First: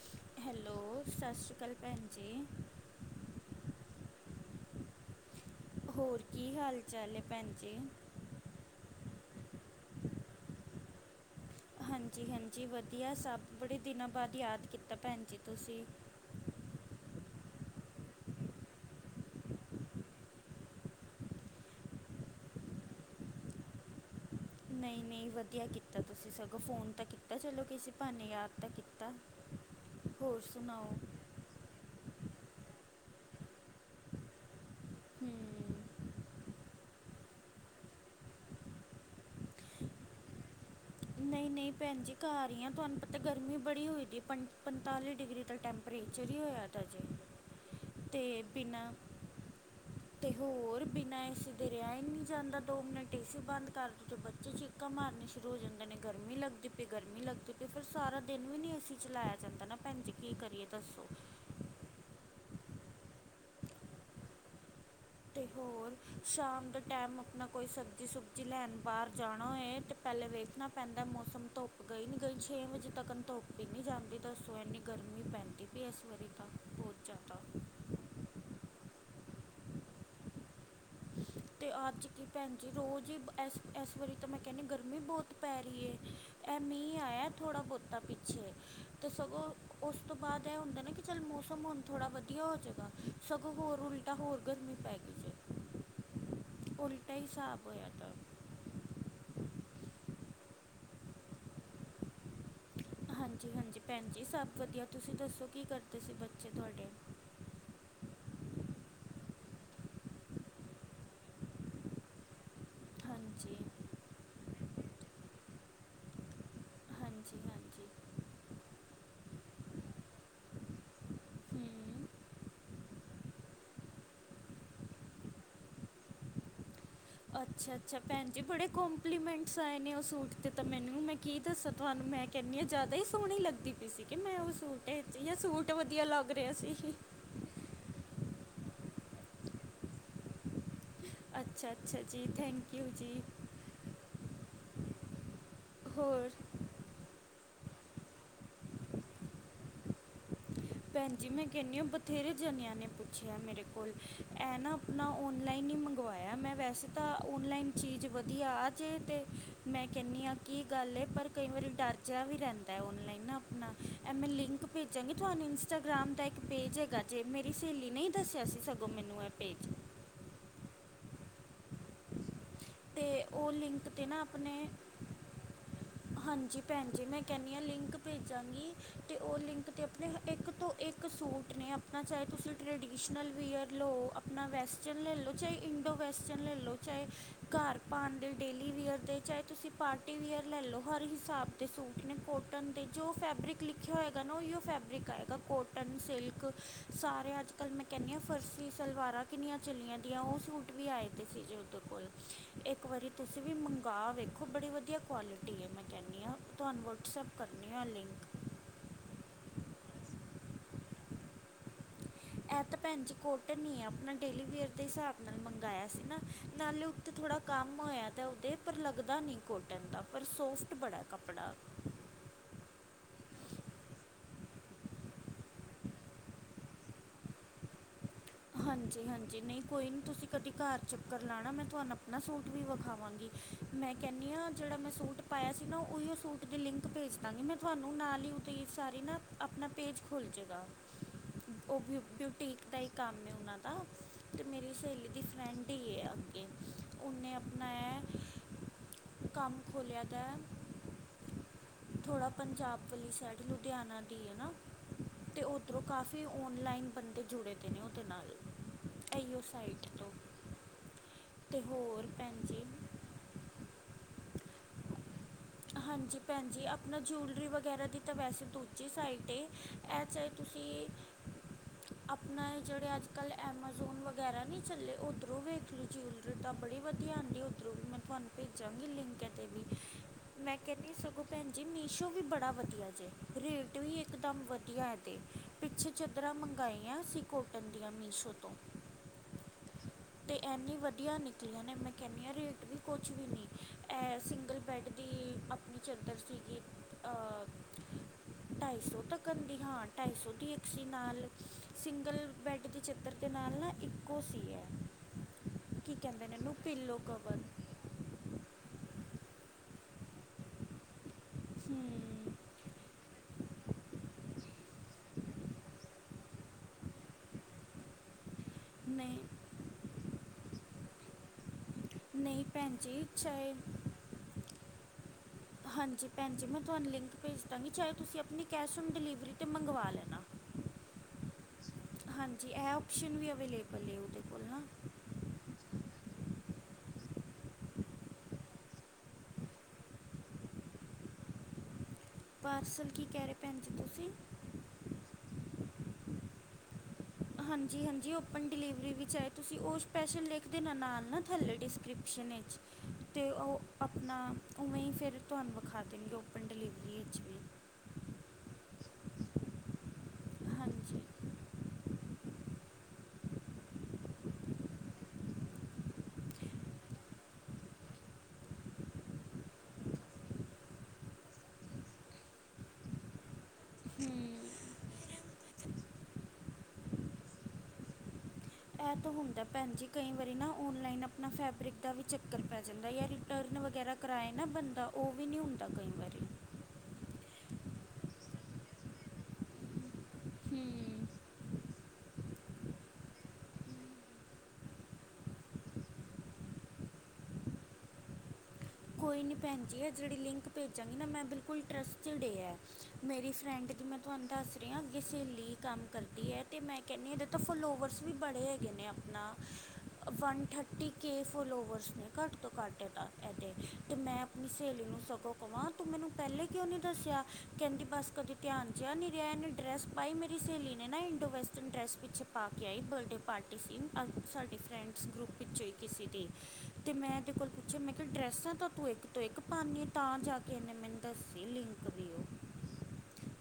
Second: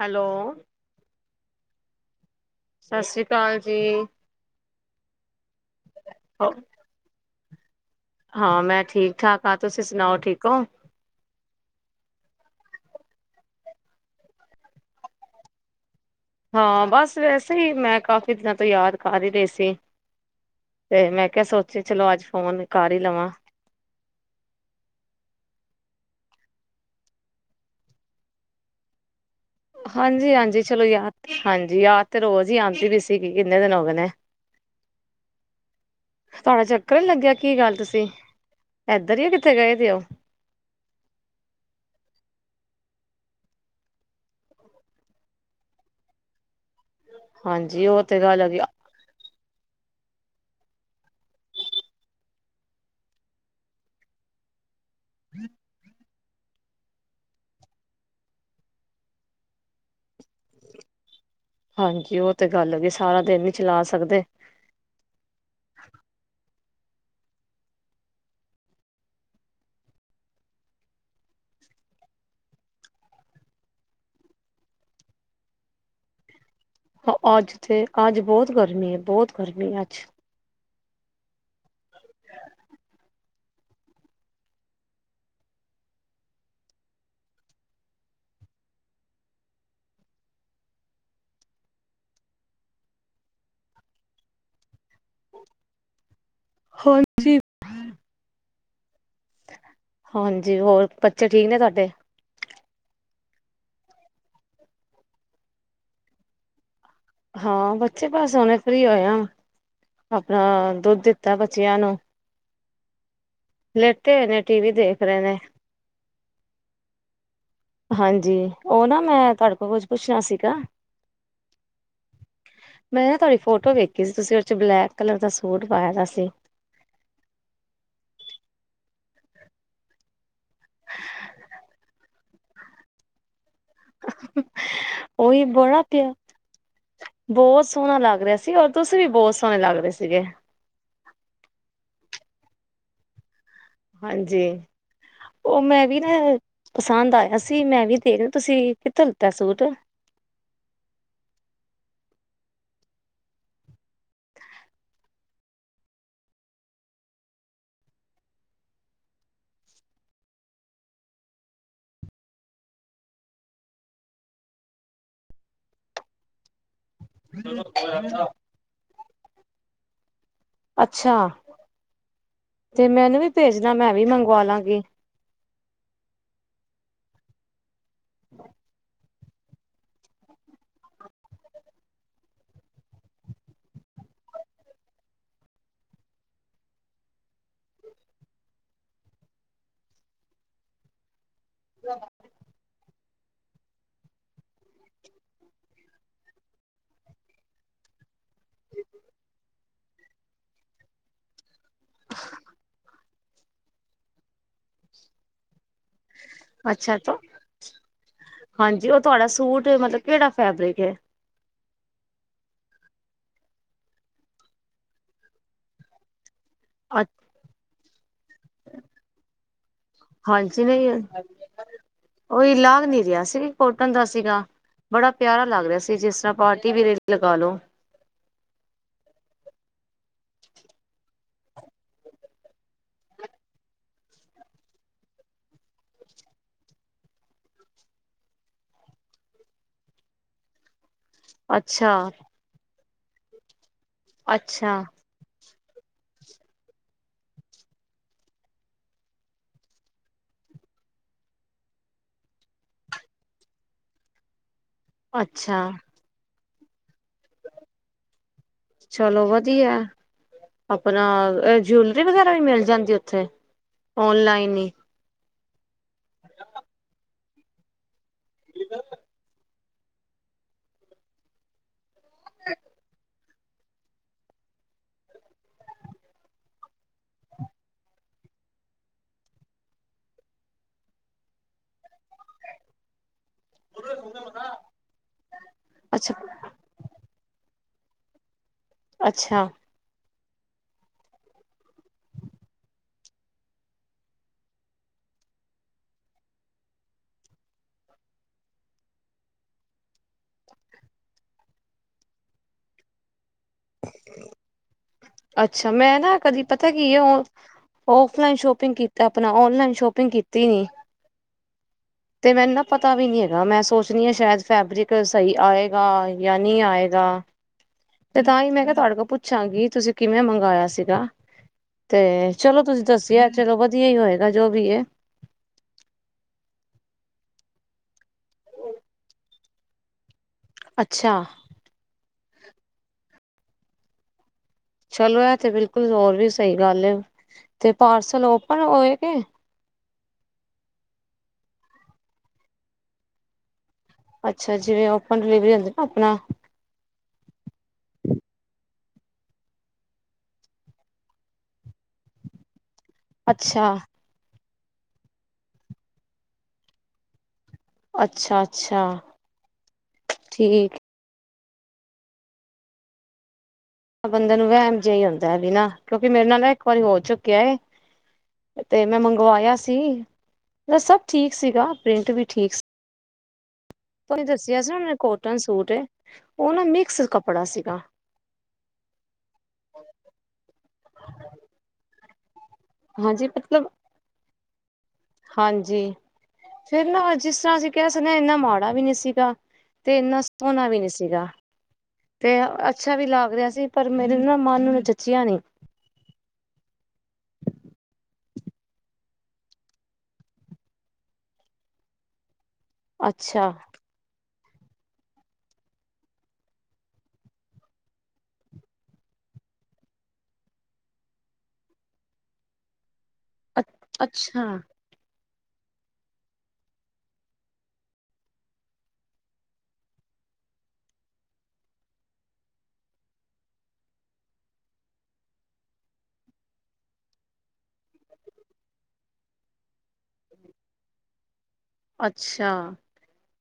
Hello hello! ਸਤਿ ਸ਼੍ਰੀ ਅਕਾਲ ਭੈਣ ਜੀ। ਸਤਿ ਸ੍ਰੀ ਅਕਾਲ ਜੀ। ਹੋਰ- ਹਾ- ਕਿ ਹਾਲ ਹੈ ਭੈਣ ਜੀ? ਹਾਂ, ਮੈਂ ਠੀਕ- ਠਾਕ ਹਾਂ। ਤੁਸੀ ਸੁਣਾਓ ਠੀਕ ਹੋ? ਹਾਂਜੀ- ਹਾਂਜੀ ਵਧੀਆ ਸਭ। ਬੜੇ ਦਿਨਾਂ ਬਾਅਦ ਯਾਦ ਕੀਤਾ ਭੈਣ ਜੀ ਤੁਸੀ। ਹਾਂ! ਬਸ ਵੈਸੇ ਹੀ, ਮੈ ਕਾਫ਼ੀ ਦਿਨਾਂ ਤੋਂ ਯਾਦ ਕਰ ਹੀ ਰਹੀ ਸੀ। ਤੇ ਮੈ ਕਿਹਾ ਸੋਚੀ ਚਲੋ ਅੱਜ ਫੋਨ ਕਰ ਹੀ ਲਵਾਂ- ਨਹੀ- ਨਹੀ ਵਧੀਆ ਕੀਤਾ ਤੁਸੀਂ ਸਗੋਂ ਫੋਨ ਤਾਂ ਕੀਤਾ, ਚਲੋ ਕਿਸੇ ਭਾਨੇ ਯਾਦ ਤਾਂ ਕੀਤਾ- ਹਾਂਜੀ- ਹੋਰ ਹਾਂਜੀ, ਚਲੋ ਸੁਣਾਓ ਯਾਦ ਹਾਂਜੀ ਯਾਦ ਤੇ ਰੋਜ਼ ਹੀ ਆਉਦੀ ਵੀ ਸੀਗੀ ਕਿਨੇ ਦਿਨ ਹੋ ਗਏ ਨੇ। ਹਮ [inaudible] ਤੁਹਾਡਾ ਚੱਕਰ ਨੀ ਲੱਗਿਆ ਕਿ ਗੱਲ ਤੁਸੀ। ਇੱਧਰ ਹੀ ਹੋ ਕਿਥੇ ਗਏ ਪੇ ਹੋ- ਨਹੀ- ਨਹੀ, ਭੈਣ ਜੀ ਘਰ ਹੀ ਹਾਂ। ਤੁਹਾਨੂੰ ਪਤਾ ਗਰਮੀ ਬੜੀ ਹੋਈ ਪਈ ਪੰ -ਪੰਤਾਲੀ ਡਿਗਰੀ ਤੱਕ ਟੈਂਪ- ਫਰੇਚਰ [unintelligible] ਹੀ ਹੋਇਆ ਤਾ ਜੇ ਹਾਂਜੀ ਉਹ ਤੇ ਗੱਲ ਹੈਗੀ ਬਿਨਾਂ ਤੇ ਹੋਰ, ਬਿਨਾ ਏ ਸੀ ਦੇ ਰਿਹਾ ਹੀ ਨਹੀ ਜਾਦਾ। ਦੋ ਮਿੰਟ ਏ ਸੀ ਬੰਦ ਕਰਦੇ ਬੱਚੇ ਚ- ਚੀਕਾਂ ਮਾਰਨੇ ਸ਼ੁਰੂ ਹੋ ਜਾਂਦੇ ਨੇ। ਗਰਮੀ ਲੱਗਦੀ ਪਈ, ਗਰਮੀ ਲੱਗਦੀ ਪਈ। ਫਿਰ ਸਾਰਾ ਦਿਨ ਵੀ ਨਹੀ ਏ ਸੀ ਚਲਾਇਆ ਜਾਦਾ ਨਾ ਭੈਣ ਜੀ ਕੀ ਕਰੀਏ ਦੱਸੋ- ਹਾਂਜੀ, ਉਹ ਤੇ ਗੱਲ ਸਾਰਾ ਦਿਨ ਨਈ ਚਲਾ ਸਕਦੇ। ਤੇ ਹਾਂ ਹੋਰ [inaudible] ਸ਼ਾਮ ਦੇ ਟਾਈਮ ਆਪਣਾ ਕੋਈ ਸਬਜ਼ੀ- ਸੁਬਜ਼ੀ ਲੈਣ ਬਾਹਰ ਜਾਣਾ ਹੋਏ ਤੇ- ਪਹਿਲੇ ਵੇਖਣਾ ਪੈਂਦਾ ਮੌਸਮ ਧੁੱਪ ਗਈ ਨਹੀ ਗਈ ਛੇ ਵਜੇ ਤੱਕਨ ਧੁੱਪ ਹੀ ਨਹੀ ਜਾਦੀ ਪਈ- ਤ ਇਨੀ ਗਰਮੀ ਪੈਂਦੀ ਫਿਰ ਇਸ ਵਾਰੀ- ਬਹੁਤ ਜ਼ਿਆਦਾ ਅੱਜ ਤੇ, ਅੱਜ ਬਹੁਤ ਗਰਮੀ ਏ, ਬਹੁਤ ਗਰਮੀ ਏ ਅੱਜ। ਤੇ ਅੱਜ ਕੀ ਭੈਣ ਜੀ ਰੋਜ਼ ਹੀ ਇਸ ਇਸ ਵਾਰੀ ਤਾਂ ਮੈਂ ਕੈਨੀ ਗਰਮੀ ਬਹੁਤ ਪੈ ਰਹੀ ਹੈ। ਇਹ ਮੀਂਹ ਆਇਆ ਥੋੜ੍ਹਾ -ਬਹੁਤਾ ਪਿੱਛੇ ਤਾਂ ਸਗੋਂ ਉਸ ਤੋਂ ਬਾਅਦ ਇਹ ਹੁੰਦਾ ਨਾ ਕਿ ਚੱਲ ਮੌਸਮ ਹੁਣ ਥੋੜ੍ਹਾ ਵਧੀਆ ਹੋ ਜਾਵੇਗਾ। ਸਗੋਂ ਹੋਰ ਉਲ ਉਟਾ ਹੋਰ ਗਰਮੀ ਪੈ ਗਈ ਜੇ, ਉਲਟਾ ਹੀ ਹਾਂਜੀ। ਹਿਸਾਬ ਹੋਇਆ। ਤਾਂ ਹਾਂਜੀ, ਹੋਰ ਬੱਚੇ ਠੀਕ ਨੇ ਤੁਹਾਡੇ? ਹਾਂਜੀ ਹਾਂ ਹਾਂਜੀ ਭੈਣ ਜੀ ਸਭ ਵਧੀਆ, ਤੁਸੀਂ ਦੱਸੋ ਕੀ ਕਰਦੇ ਸੀ ਬੱਚੇ ਤੁਹਾਡੇ? ਹਾਂ, ਬੱਚੇ ਪਾਸ ਹਉਣੇ ਫਰੀ ਹੋਇਆ। ਆਪਣਾ ਦੁੱਧ ਦਿੱਤਾ ਬੱਚਿਆਂ ਨੂੰ। ਹਾਂਜੀ ਲੇਟੇ ਹੋਏ ਨੇ, ਟੀ ਵੀ ਦੇਖ ਰਹੇ ਨੇ। ਹਾਂਜੀ, ਉਹ ਨਾ ਮੈਂ ਤੁਹਾਡੇ ਕੋਲ ਕੁਝ ਪੁੱਛਣਾ ਸੀਗਾ। ਹੂੰ ਮੈਂ ਨਾ ਤੁਹਾਡੀ ਫੋਟੋ ਵੇਖੀ ਸੀ, ਤੁਸੀਂ ਉਹਦੇ ਚ ਬਲੈਕ ਕਲਰ ਦਾ ਸੂਟ ਪਾਇਆ ਦਾ ਸੀ ਅੱਛਾ- ਅੱਛਾ, ਭੈਣ ਜੀ ਬੜੇ ਕੋਂਪਲੀਮੈਂਟਸ ਆਏ ਨੇ ਉਹ ਸੂਟ 'ਤੇ ਤਾਂ ਮੈਨੂੰ ਮੈਂ ਕੀ ਦੱਸਾਂ ਤੁਹਾਨੂੰ ਮੈਂ -ਕਿੰਨੀ ਜ਼ਿਆਦਾ ਹੀ ਸੋਹਣੀ ਲੱਗਦੀ ਪਈ ਸੀ ਕਿ ਮੈਂ ਉਹ ਸੂਟ ਵਿਚ ਜਾਂ ਉਹੀ ਸੂਟ ਬੜਾ ਵਧੀਆ ਪਿਆ ਲੱਗ ਰਿਹਾ ਸੀ। ਬਹੁਤ ਸੋਹਣਾ ਲੱਗ ਰਿਹਾ ਸੀ ਔਰ ਤੁਸੀਂ ਵੀ ਬਹੁਤ ਸੋਹਣੇ ਲੱਗ ਰਹੇ ਸੀਗੇ। ਅੱਛਾ- ਅੱਛਾ ਜੀ, ਥੈਂਕ ਯੂ ਜੀ। ਹਾਂਜੀ, ਉਹ ਮੈਂ ਵੀ ਨਾ ਹੋਰ ਪਸੰਦ ਆਇਆ ਸੀ ਮੈਂ ਵੀ ਦੇ ਰ, ਤੁਸੀਂ ਕਿੱਥੋਂ ਲਤਾ ਸੂਟ [inaudible] ਭੈਣ ਜੀ ਮੈਂ ਕਹਿੰਦੀ ਹ ਬਥੇਰੇ ਜਣਿਆਂ ਨੇ ਪੁੱਛਿਆ ਮੇਰੇ ਕੋਲ, ਐ ਨਾ ਨਾ ਔਨਲਾਈਨ ਹੀ ਮੰਗਵਾਇਆ, ਮੈਂ ਵੈਸੇ ਤਾਂ ਔਨਲਾਈਨ ਚੀਜ਼ ਵਧੀਆ ਆ ਜੇ ਤੇ ਮੈਂ ਕਹਿੰਦੀ ਹਾਂ ਕੀ ਗੱਲ ਏ, ਪਰ ਕਈ ਵਾਰੀ ਡਰ ਜਿਹਾ ਵੀ ਰਹਿੰਦਾ ਔਨਲਾਈਨ ਨਾ ਆਪਣਾ ਐ ਮੈਂ ਲਿੰਕ ਭੇਜਾਂਗੀ ਤੁਹਾਨੂੰ ਇੰਸਟਾਗ੍ਰਾਮ ਦਾ ਇੱਕ ਪੇਜ ਹੈਗਾ ਜੇ, ਮੇਰੀ ਸਹੇਲੀ ਨੇ ਦੱਸਿਆ ਸੀ ਸਗੋਂ ਮੈਨੂੰ ਇਹ ਪੇਜ ਅੱਛਾ, ਤੇ ਮੈਨੂੰ ਵੀ ਉਹ ਭੇਜਣਾ, ਲਿੰਕ ਮੈਂ ਵੀ ਤੇ ਨਾ ਮੰਗਵਾ ਆਪਣੇ ਲਾਂਗੀ ਹਾਂਜੀ ਭੈਣ ਜੀ, ਮੈਂ ਕਹਿੰਦੀ ਹਾਂ ਲਿੰਕ ਭੇਜਾਂਗੀ ਤੇ ਉਹ ਲਿੰਕ 'ਤੇ ਆਪਣੇ, ਇੱਕ ਤੋਂ ਇੱਕ ਸੂਟ ਨੇ ਆਪਣਾ ਚਾਹੇ ਤੁਸੀਂ ਟਰਡੀਸ਼ਨਲ ਵੀਅਰ ਲਓ ਨਾ ਵੈਸਟਰਨ ਲੈ ਲਓ, ਚਾਹੇ ਇੰਡੋ ਵੈਸਟਰਨ ਲੈ ਲਓ ਚਾਹੇ ਘਰ ਪਾਉਣ ਦੇ ਡੇਲੀ ਵੀੇਅਰ ਦੇ ਚਾਹੇ ਤੁਸੀਂ ਪਾਰਟੀ ਵੀੇਅਰ ਲੈ ਲਓ, ਹਰ ਹਿਸਾਬ ਦੇ ਸੂਟ ਨੇ, ਕੋਟਨ ਦੇ ਜੋ ਫੈਬਰਿਕ ਲਿਖਿਆ ਹੋਏਗਾ ਨਾ ਉਹੀਓ ਫੈਬਰਿਕ ਆਏਗਾ ਕੋਟਨ ਸਿਲਕ ਸਾਰੇ ਅੱਜ ਕੱਲ੍ਹ ਮੈਂ ਕਹਿੰਦੀ ਹਾਂ ਫਰਸੀ ਸਲਵਾਰਾਂ ਕਿੰਨੀਆਂ ਚੱਲੀਆਂ ਦੀਆਂ ਉਹ ਸੂਟ ਵੀ ਆਏ ਦੇ ਸੀ ਜੇ ਉਧਰ ਕੋਲ ਇੱਕ ਵਾਰੀ ਤੁਸੀਂ ਵੀ ਮੰਗਾਵਾ ਵੇਖੋ, ਬੜੀ ਵਧੀਆ ਕੁਆਲਿਟੀ ਹੈ ਮ ਕਹਿੰਦੀ ਹਾਂ, ਤੁਹਾਨੂੰ ਅੱਛਾ ਤੋਂ ਵਟਸਐਪ ਕਰਨੀ ਹਾਂ ਲਿੰਕ ਹਾਂਜੀ ਉਹ ਤੁਹਾਡਾ ਸੂਟ, ਮਤਲਬ ਕਿਹੜਾ ਫੈਬਰਿਕ ਹੈ ਇਹ ਤਾਂ ਭੈਣ ਜੀ ਕੋਟਨ ਨੀ, ਆਪਣਾ ਡੇਲੀ ਵੇਅਰ ਦੇ ਹਿਸਾਬ ਨਾਲ ਮੰਗਾਇਆ ਸੀ ਨਾ ਨਾਲੇ ਉੱਥਤੇ ਥੋੜ੍ਹਾ ਕੰਮ ਹੋਇਆ, ਤਾਂ ਉਹਦੇ ਪਰ ਲੱਗਦਾ ਨਹੀਂ, ਕਾਟਨ ਦਾ, ਪਰ ਹਾਂਜੀ ਸੋਫਟ ਨਹੀਂ ਬੜਾ ਕੱਪੜਾ ਉਹੀ ਲਾਗ ਨਹੀਂ ਰਿਹਾ ਸੀ, ਕੋਟਣ ਦਾ ਸੀਗਾ ਬੜਾ ਪਿਆਰਾ ਲੱਗ ਰਿਹਾ ਸੀ, ਜਿਸ ਤਰ੍ਹਾਂ ਪਾਰਟੀ ਵੀ ਲਗਾ ਲੋ ਹਾਂਜੀ- ਹਾਂਜੀ, ਨਹੀਂ ਕੋਈ ਨਹੀਂ ਤੁਸੀਂ ਕਦੇ ਘਰ ਚੱਕਰ ਲਾਉਣਾ ਮੈਂ ਤੁਹਾਨੂੰ ਆਪਣਾ ਸੂਟ ਵੀ ਵਿਖਾਵਾਂਗੀ ਮੈਂ ਕਹਿੰਦੀ ਹਾਂ, ਜਿਹੜਾ ਮੈਂ ਸੂਟ ਪਾਇਆ ਸੀ ਨਾ, ਉਹੀਓ ਸੂਟ ਦੀ ਲਿੰਕ ਭੇਜ ਦਾਂਗੀ ਮੈਂ ਤੁਹਾਨੂੰ ਨਾਲ ਹੀ ਉਤੇ ਸਾਰੀ ਨਾ, ਆਪਣਾ ਪੇਜ ਖੁੱਲ੍ਹ ਜਾਵੇਗਾ ਉਹ ਅੱਛਾ ਬ ਬਿਊਟੀਕ ਦਾ ਹੀ ਕੰਮ ਹੈ ਉਹਨਾਂ ਦਾ, ਤੇ ਮੇਰੀ ਅੱਛਾ ਸਹੇਲੀ ਦੀ ਫਰੈਂਡ ਟੀਏ ਅੱਗੇ, ਉਹਨੇ ਆਪਣਾਇਆ ਕੰਮ ਖੋਲ੍ਹਿਆ ਦਾ ਥੋੜਾ ਪੰਜਾਬ ਵਾਲ ਸਾਈਡ, ਲੁਧਿਆਣਾ ਦੀ ਹੈ ਨਾ ਤੇ ਅੱਛਾ ਉਧਰੋਂ ਕਾਫ਼ੀ ਔਨਲਾਈਨ ਬੰਦੇ ਜੁੜੇ ਦੇ ਨੇ ਉਹਦੇ ਨਾਲ ਚਲੋ ਇਹੀਓ ਵਧੀਆ, ਸਾਈਟ ਤੋਂ ਆਪਣਾ, ਇਹ ਅਤੇ ਜੂਲਰੀ ਹੋਰ ਵਗੈਰਾ ਵੀ ਭੈਣ ਮਿਲ ਜੀ ਜਾਂਦੀ ਉਥੇ ਥੇ, ਓਨਲਾਈਨ ਹੀ ਹਾਂਜੀ ਭੈਣ ਜੀ। ਆਪਣਾ ਜਊਲਰੀ ਵਗੈਰਾ ਦੀ ਤਾਂ ਵੈਸੇ ਦੂਜੀ ਸਾਈਡ ਏ। ਇਹ ਚਾਹੇ ਤੁਸੀਂ, ਆਪਣਾ ਜਿਹੜੇ ਅੱਜ [inaudible] ਅਮਾਜ਼ੋਨ ਵਗੈਰਾ ਨਹੀਂ ਚੱਲੇ। ਉੱਧਰੋਂ ਵੇਖ ਲਓ। ਜੂਲਰੀ ਤਾਂ ਬੜੀ ਵਧੀਆ ਆਉਂਦੀ ਉੱਧਰੋਂ ਵੀ। ਮੈਂ ਤੁਹਾਨੂੰ ਭੇਜਾਂਗੀ ਲਿੰਕ 'ਤੇ ਵੀ ਮੈਂ ਕਹਿੰਦੀ ਸਗੋਂ, ਭੈਣ ਜੀ ਮੀਸ਼ੋ ਵੀ ਬੜਾ ਵਧੀਆ ਜੇ। ਰੇਟ ਵੀ ਇੱਕਦਮ ਵਧੀਆ ਤੇ, ਪਿੱਛੇ ਅੱਛਾ ਚਦਰਾ ਮੰਗਾਈ ਮੰਗਾਈਆਂ ਸੀ ਕੋਟਨ ਦੀਆਂ, ਮੀਸ਼ੋ ਤੋਂ ਅੱਛਾ ਇੰਨੀ ਵਧੀਆ ਨਿਕਲੀਆਂ ਨੇ। ਮੈਂ ਕਹਿੰਦੀ ਹਾਂ। ਰੇਟ ਵੀ ਕੁਛ ਵੀ ਨਹੀਂ, ਇਹ ਸਿੰਗਲ ਬੈੱਡ ਦੀ, ਆਪਣੀ ਚੰਦਰ ਸੀਗੀ, ਅ ਢਾਈ ਸੌ ਤੱਕਦੀ ਹਾਂ। ਢਾਈ ਸੌ ਦੀ ਐਕਸੀ ਨਾਲ ਸਿੰਗਲ ਬੈਡ ਦੀ ਚਦਰ ਦੇ ਨਾਲ ਇੱਕੋ ਸੀ ਏ। ਅੱਛਾ ਕੀ ਮੈਂ ਨਾ ਕਹਿੰਦੇ ਨੇ, ਕਦੀ ਇਹਨੂੰ ਪਤਾ ਕੀ ਪਿਲੋ ਹੈ ਕਵਰ ਔਫਲਾਈਨ ਸ਼ੋਪਿੰਗ ਕੀਤਾ ਆਪਣਾ, ਔਨਲਾਈਨ ਸ਼ੋਪਿੰਗ ਕੀਤੀ ਨੀ ਹਮ ਤੇ ਮੈਨੂੰ ਨਾ ਪਤਾ ਵੀ ਨਹੀਂ ਹੈਗਾ। ਮੈਂ ਸੋਚਣੀ ਹਾਂ। ਸ਼ਾਇਦ ਫੈਬਰਿਕ ਸਹੀ ਆਏਗਾ ਜਾਂ ਨਹੀਂ ਆਏਗਾ। ਤੇ ਤਾਂ ਹੀ ਮੈਂ ਕਿਹਾ ਤੁਹਾਡੇ ਕੋਲ ਨਹੀਂ ਪੁੱਛਾਂਗੀ। ਤੁਸੀਂ ਕਿਵੇਂ ਮੰਗਵਾਆ ਸੀਗਾ। ਤੇ, ਨਹੀਂ ਚਲੋ ਭੈਣ ਤੁਸੀਂ ਜੀ ਦੱਸਇਆ, ਚਾਹੇ ਚਲੋ ਵਧੀਆ ਹੀ ਹੋਏਗਾ, ਜੋ ਵੀ ਏ ਹਾਂਜੀ ਭੈਣ ਜੀ। ਮੈਂ ਤੁਹਾਨੂੰ ਲਿੰਕ ਭੇਜ ਦਾਂਗੀ। ਚਾਹੇ। ਤੁਸੀਂ ਆਪਣੀ ਕੈਸ਼ ਔਨ ਡਿਲੀਵਰੀ 'ਤੇ ਮੰਗਵਾ ਲੈਣਾ। ਅੱਛਾ ਹਾਂਜੀ। ਇਹ ਓਪਸ਼ਨ ਵੀ ਅਵੇਲੇਬਲ ਹੈ। ਉਹਦੇ ਕੋਲ ਨਾ ਚਲੋ, ਇਹ ਤੇ ਬਿਲਕੁਲ ਹੋਰ ਵੀ ਸਹੀ ਗੱਲ ਹੈ। ਤੇ ਪਾਰਸਲ ਓਪਨ ਹੋਏ ਗਏ। ਪਾਰਸਲ, ਕੀ ਕਹਿ ਰਹੇ ਭੈਣ ਜੀ ਤੁਸੀਂ। ਅੱਛਾ। ਜਿਵੇਂ ਓਪਨ ਡਿਲੀਵਰੀ ਹੁੰਦੀ ਨਾ ਆਪਣਾ ਹਾਂਜੀ-ਹਾਂਜੀ। ਓਪਨ ਡਿਲੀਵਰੀ ਵਿੱਚ ਆਏ। ਤੁਸੀਂ ਉਹ ਸਪੈਸ਼ਲ ਲਿਖ ਦੇ ਨਾਲ-ਨਾਲ ਨਾ ਥੱਲੇ ਡਿਸਕ੍ਰਿਪਸ਼ਨ ਵਿੱਚ ਤੇ ਉਹ ਅੱਛਾ ਆਪਣਾ, ਉਵੇਂ ਹੀ ਫਿਰ ਤੁਹਾਨੂੰ ਵਿਖਾ ਦੇਣਗੇ ਓਪਨ ਡਿਲੀਵਰੀ ਵਿੱਚ ਵੀ ਅੱਛਾ-ਅੱਛਾ। ਠੀਕ [inaudible] ਬੰਦੇ ਨੂੰ ਵਹਿਮ ਜਿਹਾ ਹੀ ਹੁੰਦਾ ਹੈ ਵੀ ਨਾ, ਕਿਉਂਕਿ ਮੇਰੇ ਨਾਲ ਨਾ ਇੱਕ ਵਾਰੀ ਹੋ ਚੁੱਕਿਆ। ਤੇ ਮੈਂ ਮੰਗਵਾਇਆ ਸੀ। ਮ ਸਭ ਠੀਕ ਸੀਗਾ, ਪ੍ਰਿੰਟ ਵੀ ਠੀਕ ਸੀ। ਤੁਸੀਂ ਹੂੰ ਦੱਸਿਆ ਸੀ ਨਾ। ਮ ਕੋਟਨ ਸੂਟ, ਉਹ ਨਾ ਮਿਕਸ ਕੱਪੜਾ ਸੀਗਾ। ਇਹ ਤਾਂ ਹੁੰਦਾ ਭੈਣ ਜੀ ਕਈ ਵਾਰੀ ਨਾ ਔਨਲਾਈਨ ਆਪਣਾ ਫੈਬਰਿਕ ਦਾ ਵੀ 'ਚ ਚਕਰ ਪੈ ਜਾਂਦਾ, ਜਾਂ ਹਾਂਜੀ ਰਿਟਰਨ ਮਤਲਬ ਵਗੈਰਾ ਕਰਾਏ ਨਾ ਬੰਦਾ ਉਹ ਵੀ ਨਹੀਂ ਹੁੰਦਾ ਕਈ ਵਾਰੀ ਫੇਰ ਨਾ ਜਿਸ ਤਰ੍ਹਾਂ ਅਸੀਂ ਕਹਿ ਸਕਦੇ ਹਾਂ। ਇੰਨਾ ਮਾੜਾ ਵੀ ਨਹੀਂ ਸੀਗਾ। ਤੇ ਇੰਨਾ ਸੋਣਾ ਵੀ ਨਹੀ ਹੂੰ ਸੀਗਾ। ਤੇ ਅੱਛਾ ਵੀ ਲੱਗ ਰਿਹਾ ਸੀ। ਪਰ ਮੇਰੇ ਨਾ, ਮਨ ਨੂੰ ਚੱਚਿਆ ਨਹੀਂ। ਕੋਈ ਨਹੀਂ ਭੈਣ ਜੀ, ਹੈ ਜਿਹੜੀ ਲਿੰਕ ਭੇਜਾਂਗੀ ਨਾ। ਮੈਂ ਬਿਲਕੁਲ ਟਰੱਸਟਡ ਹੈ। ਮੇਰੀ ਅੱਛਾ, ਫਰੈਂਡ ਜਿਵੇ ਤੁਹਾਨੂੰ ਦੱਸ ਰਹੇ ਹਾਂ। ਅੱਗੇ ਸਹੇਲੀ ਕੰਮ ਕਰਦੀ ਹੈ। ਤੇ ਮੈਂ ਕਹਿੰਦੀ ਹਾਂ। ਇਹਦੇ ਤਾਂ ਫੋਲੋਵਰਸ ਵੀ ਬੜੇ ਹੈਗੇ ਨੇ ਆਪਣਾ ਵਨ ਥਰਟੀ ਕੇ ਫੋਲੋਵਰਸ ਨੇ, ਘੱਟ ਤੋਂ ਘੱਟ ਇਹਦੇ ਅ ਤੇ ਮੈਂ ਅੱਛਾ, ਆਪਣੀ ਸਹੇਲੀ ਨੂੰ ਸਗੋਂ ਕਵਾਂ, ਤੂੰ ਮੈਨੂੰ ਪਹਿਲੇ ਕਿਉਂ ਨੀ ਦੱਸਿਆ। ਕਹਿੰਦੀ ਬੱਸ ਕਦੇ ਧਿਆਨ ਚਿਹਾ ਨਹੀ ਰਿਹਾ। ਇਹਨੇ ਡਰੈਸ ਬਾਈ ਮੇਰੀ ਸਹੇਲੀ ਨੇ ਨਾ ਇੰਡੋ ਵੈਸਟਰਨ ਡਰੈੱਸ ਪਿੱਛੇ ਪਾ ਕੇ ਆਈ, ਬਰਡੇ ਪਾਰਟੀ ਸੀ, ਅ ਸਾਡੇ ਫਰੈਂਡਸ ਗਰੁੱਪ ਪਿੱਛੇ ਕਿਸੀ ਦੀ, ਤੇ ਮੈਂ ਇਹਦੇ ਕੋਲ ਪੁਛਿਆ ਕਿ ਡ੍ਰੈੱਸ ਦੱਸਾਂ ਤਾਂ ਤੂੰ ਇੱਕ ਤੋਂ ਇੱਕ ਪਾਉਂਦੀ, ਤਾਂ ਜਾ ਕੇ ਇਹਨੇ ਮੈਨੂੰ ਦੱਸੀ ਲਿੰਕ ਵੀ ਉਹ ਅੱਛਾ।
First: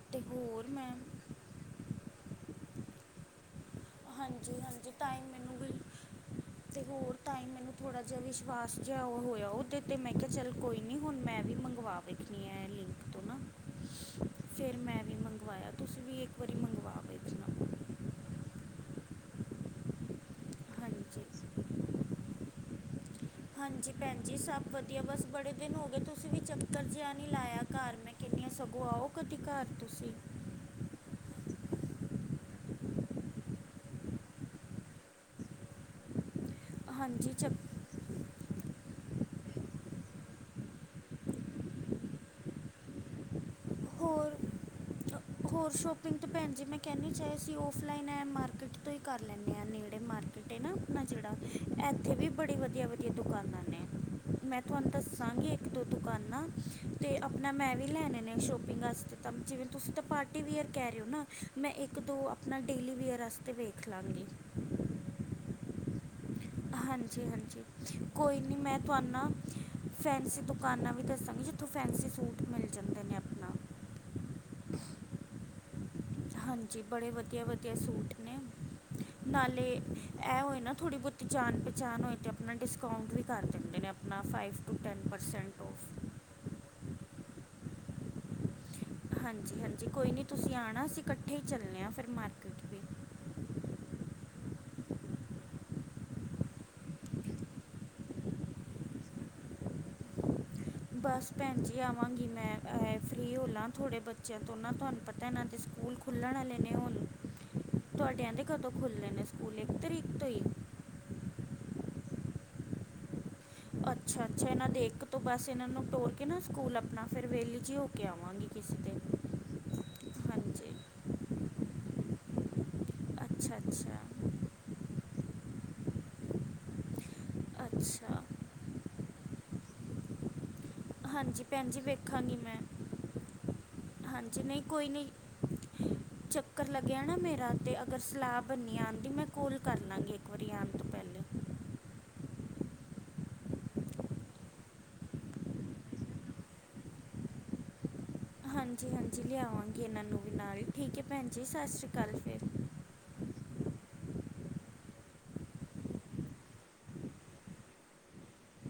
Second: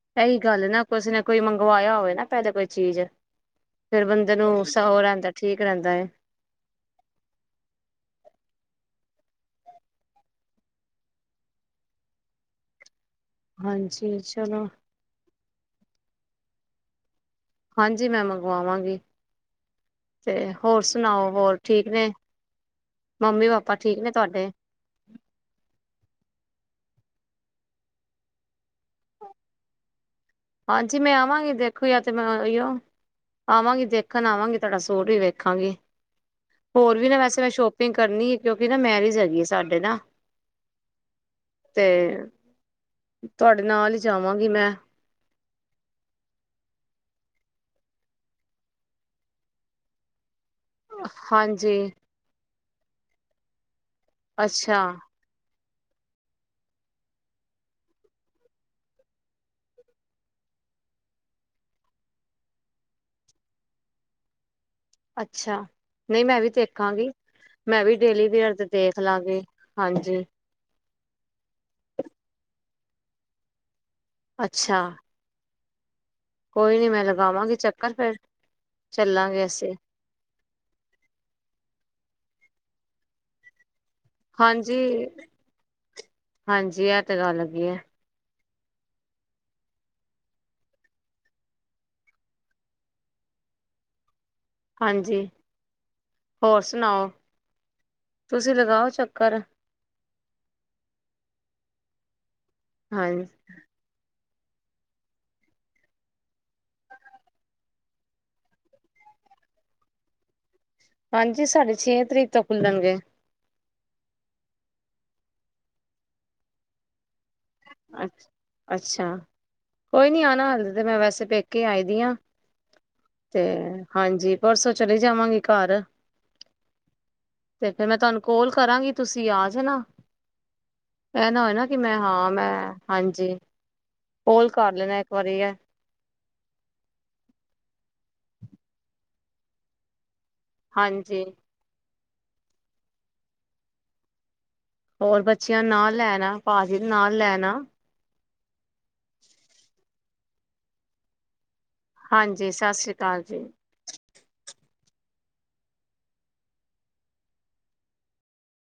ਅਤੇ ਇਹੀ ਹੋਰ ਗੱਲ ਨਾ, ਮੈਂ ਕੁ ਨੇ ਕੋਈ ਮੰਗਵਾਇਆ ਹੋਵੇ ਨਾ ਪਹਿਲੇ ਕੋਈ ਚੀਜ਼, ਫੇਰ ਬੰਦੇ ਹਾਂਜੀ ਨੂੰ ਸ ਹਾਂਜੀ ਉਹ ਤਾਂ ਹੀ ਰਹਿੰਦਾ ਮੈਨੂੰ ਠੀਕ ਵੀ ਰਹਿੰਦਾ। ਤੇ ਹੋਰ ਤਾਂ ਹੀ ਮੈਨੂੰ ਥੋੜਾ ਜਿਹਾ ਵਿਸ਼ਵਾਸ ਜਿਹਾ ਹੋਇਆ ਉਹਦੇ ਤੇ ਮੈਂ ਕਿਹਾ ਚੱਲ ਕੋਈ, ਨਹੀਂ, ਹੁਣ ਮੈਂ ਵੀ ਮੰਗਵਾ ਵੇਖਣੀ ਹੈ ਇਹ ਲਿੰਕ, ਤੋਂ ਨਾ, ਹਾਂਜੀ ਚਲੋ ਫਿਰ ਮੈਂ ਵੀ ਮੰਗਵਾਇਆ, ਤੁਸੀਂ ਵੀ ਇੱਕ ਵਾਰੀ ਮੰਗਵਾ ਵੇਚਣਾ, ਹਾਂਜੀ, ਮੈਂ ਮੰਗਵਾਵਾਂਗੀ, [inaudible] ਤੇ ਹੋਰ ਹਾਂਜੀ ਸੁਣਾਓ ਹੋਰ ਠੀਕ ਨੇ, ਮੰਮੀ- ਪਾਪਾ ਹਾਂਜੀ ਠੀਕ ਨੇ ਭੈਣ ਜੀ ਤੁਹਾਡੇ, ਸਭ ਵਧੀਆ ਬਸ ਬੜੇ ਦਿਨ ਹੋ ਗਏ ਤੁਸੀਂ ਵੀ ਚੱਕਰ ਜਿਹਾ ਨਹੀਂ ਲਇਆ ਘਰ, ਮੈਂ ਕਿਹਨੀਆਂ ਸਗੋਂ ਆਓ ਕਦੀ ਘਰ ਤੁਸੀਂ। ਹਾਂਜੀ, ਮੈਂ ਆਵਾਂਗੀ ਦੇਖੋ ਜਾ ਤੇ ਮੈਂਈ ਆ, ਆਵਾਂਗੀ ਦੇਖਣ, ਆਵਾਂਗੀ ਤੁਹਾਡਾ ਸੂਟ ਵੀ ਵੇਖਾਂਗੀ ਹੋਰ ਵੀ ਨਾ ਹਾਂਜੀ ਵੈਸੇ ਮੈਂ ਚੱਕ ਸ਼ੋਪ, ਸੋਪਿੰਗ ਕਰਨੀ ਹੈ ਕਿਉਂਕਿ ਨਾ ਮੈਰਿਜ ਹੈਗੀ ਹੈ ਸਾਡੇ ਨਾ, ਤੇ ਤੁਹਾਡੇ ਨਾਲ ਹੀ ਹੋਰ ਜਾਵਾਂਗੀ ਮੈਂ, ਹੋਰ ਸ਼ੋਪਿੰਗ ਤਾਂ ਭੈਣ ਜੀ ਮੈਂ ਕਹਿੰਦੀ ਚਾਹੇ ਅਸੀਂ ਔਫਲਾਈਨ ਐ ਮਾਰਕੀਟ ਤੋਂ ਹੀ ਕਰ ਲੈਂਦੇ ਹਾਂ ਨੇੜੇ ਮਾਰਕੀਟ ਮਾਰਕੀਟ ਹੈ ਨਾ ਹਾਂਜੀ ਜਿਹੜਾ ਇੱਥੇ ਵੀ ਬੜੀ ਵਧੀਆ, ਵਧੀਆ ਦੁਕਾਨਾਂ ਨੇ ਮੈਂ ਅੱਛਾ ਤੁਹਾਨੂੰ ਦੱਸ। ਤਾ ਕਿ ਇੱਕ ਦੋ ਦੁਕਾਨਾਂ ਤੇ ਆਪਣਾ ਮੈਂ ਵੀ ਲੈਣੇ ਨੇ ਸੂਟ। ਪਿੰਗ ਵਾਸਤੇ ਤਾਂ ਜਿਵੇਂ ਤੁਸੀਂ ਤਾਂ ਪਾਰਟੀ ਵੀਅਰ ਕਹਿ ਰਹੇ ਹੋ ਨਾ, ਮੈਂ ਇੱਕ ਦੋ ਆਪਣਾ ਡੇਲੀ ਵੀਅਰ ਵਾਸਤੇ ਵੇਖ। ਖਲਾ ਵਲੀ ਅੱਛਾ ਨਹੀਂ ਮੈਂ ਵੀ ਦੇਖਾਂਗੀ ਹਾਂਜੀ ਹਾਂਜੀ ਮੈਂ ਵੀ ਡੇਲੀ ਕੋਈ ਵੇਅਰ ਨਹੀਂ ਤੇ ਮੈਂ ਦੇਖ ਤੁਹਾਨੂੰ ਨਾ ਲਾਂਗੀ ਹਾਂਜੀ, ਫੈਂਸੀ ਦੁਕਾਨਾਂ ਵੀ ਦੱਸਾਂਗੇ ਜਿੱਥੋਂ ਫੈਂਸੀ ਸੂਟ ਮਿਲ ਜਾਂਦੇ ਨੇ ਆਪਣਾ [unintelligible] ਅੱਛਾ, [unintelligible] ਕੋਈ ਹਾਂਜੀ ਨੀ ਮੈਂ ਬੜੇ ਵਧੀਆ ਲਗਾਵਾਂਗੀ ਵਧੀਆ ਚੱਕਰ ਸੂਟ ਫੇਰ ਨੇ ਚੱਲਾਂਗੇ ਨਾਲੇ, ਅਸੀਂ ਇਹ ਹੋਏ ਨਾ ਥੋੜ੍ਹੀ ਬਹੁਤੀ ਜਾਣ ਪਹਿਚਾਣ ਹੋਏ ਅਤੇ ਆਪਣਾ ਡਿਸਕਾਊਂਟ ਵੀ ਕਰ ਦਿੰਦੇ ਨੇ ਆਪ, ਹਾਂਜੀ, ਹਾਂਜੀ ਇਹ ਤੇ ਗੱਲ ਹੈਗੀ ਹੈ, [unintelligible] [inaudible] ਹਾਂਜੀ, ਹਾਂਜੀ ਕੋਈ ਨਹੀਂ ਤੁਸੀਂ ਆਉਣਾ ਅਸੀਂ ਇਕੱਠੇ ਹੀ ਚੱਲੇ ਹਾਂ ਫਿਰ ਮਾਰਕੀਟ, [inaudible] ਹਾਂਜੀ ਹੋਰ ਸੁਣਾਓ ਤੁਸੀਂ ਲਗਾਓ ਚੱਕਰ, ਬਸ ਭੈਣ ਜੀ ਆਵਾਂਗੀ ਮੈਂ ਆਏ ਹਾਂਜੀ ਫ੍ਰੀ ਲਾ ਥੋੜੇੇ, ਬੱਚਿਆਂ ਤੋਂ ਨਾਂ ਤੁਹਾਨੂੰ ਪਤਾ ਨਾ ਦੇ ਸਕੂਲ ਖੁੱਲਣ ਵਾਲੇ ਨੇ ਹੁਣ ਤੁਹਾਡੇਆ ਦੇ ਕਦੋਂ ਖੁੱਲ੍ਹੇ ਨੇ ਸਕੂਲ ਇੱਕ ਤਰੀਕ ਤੋਂ ਹੀ, ਹਾਂਜੀ, ਸਾਡੇ ਛੇ ਤਰੀਕ ਤੋਂ ਖੁੱਲਣਗੇ, ਅੱਛਾ, ਅੱਛਾ ਇਹਨਾਂ ਦੇ ਇਕ ਤੋਂ ਬਸ ਇਹਨਾਂ ਨੂੰ ਤੋਰ ਕੇ ਨਾ ਸਕੂਲ ਆਪਣਾ, ਫਿਰ ਵਿਹਲੀ ਜੇ ਹੋ ਕੇ ਅੱਛ ਆਵਾਂਗੀ ਕਿਸੇ ਦਿਨ ਅੱਛਾ ਕੋਈ ਨਹੀਂ ਆਉਣਾ ਹਾਂਜੀ ਹਜੇ ਤਾਂ ਮੈਂ ਵੈਸੇ ਪੇਕੇ ਕੇ ਆਈ ਦੀ ਹਾਂ। ਤੇ ਅੱਛਾ ਅੱਛਾ ਹਾਂਜੀ ਪਰਸੋਂ ਚਲੀ ਜਾਵਾਂਗੀ ਘਰ, [inaudible] ਤੇ ਫੇਰ ਮੈਂ ਤੁਹਾਨੂੰ ਕੋਲ ਕਰਾਂਗੀ ਤੁਸੀਂ ਆ ਜਾਣਾ, [inaudible] ਇਹ ਨਾ ਹਾਂਜੀ ਹੋਏ ਨਾ ਕਿ ਮੈਂ ਹਾਂ, ਮੈਂ ਹਾਂਜੀ, ਹਾਂ ਕੋਲ ਕਰ ਲੈਣਾ ਇੱਕ ਵਾਰੀ ਹੈ, ਚੱਕਰ ਲੱਗਿਆ ਨਾ ਮੇਰਾ ਅਤੇ ਅਗਰ ਸਲਾਹ ਬਨੀ ਆਉਣ ਦੀ, ਮੈਂ ਕੋਲ ਕਰ ਲਾਂਗੀ ਇੱਕ ਵਾਰੀ ਆਉਣ ਤੋਂ ਹਾਂਜੀ, [inaudible] ਹੋਰ ਬੱਚਿਆਂ ਨਾਲ ਲੈਣਾ ਭਾਜੀ ਨਾਲ ਲੈਣਾ, ਹ [unintelligible] [unintelligible] ਹਾਂਜੀ, ਹਾਂਜੀ ਲਿਆਵਾਂਗੇ ਇਹਨਾਂ ਨੂੰ ਵੀ ਨਾਲ ਹੀ ਠੀਕ ਹੈ ਭੈਣ ਜੀ ਸਤਿ ਸ਼੍ਰੀ ਅਕਾਲ, ਫਿਰ ਹਾਂਜੀ ਸਤਿ ਸ਼੍ਰੀ ਅਕਾਲ ਜੀ,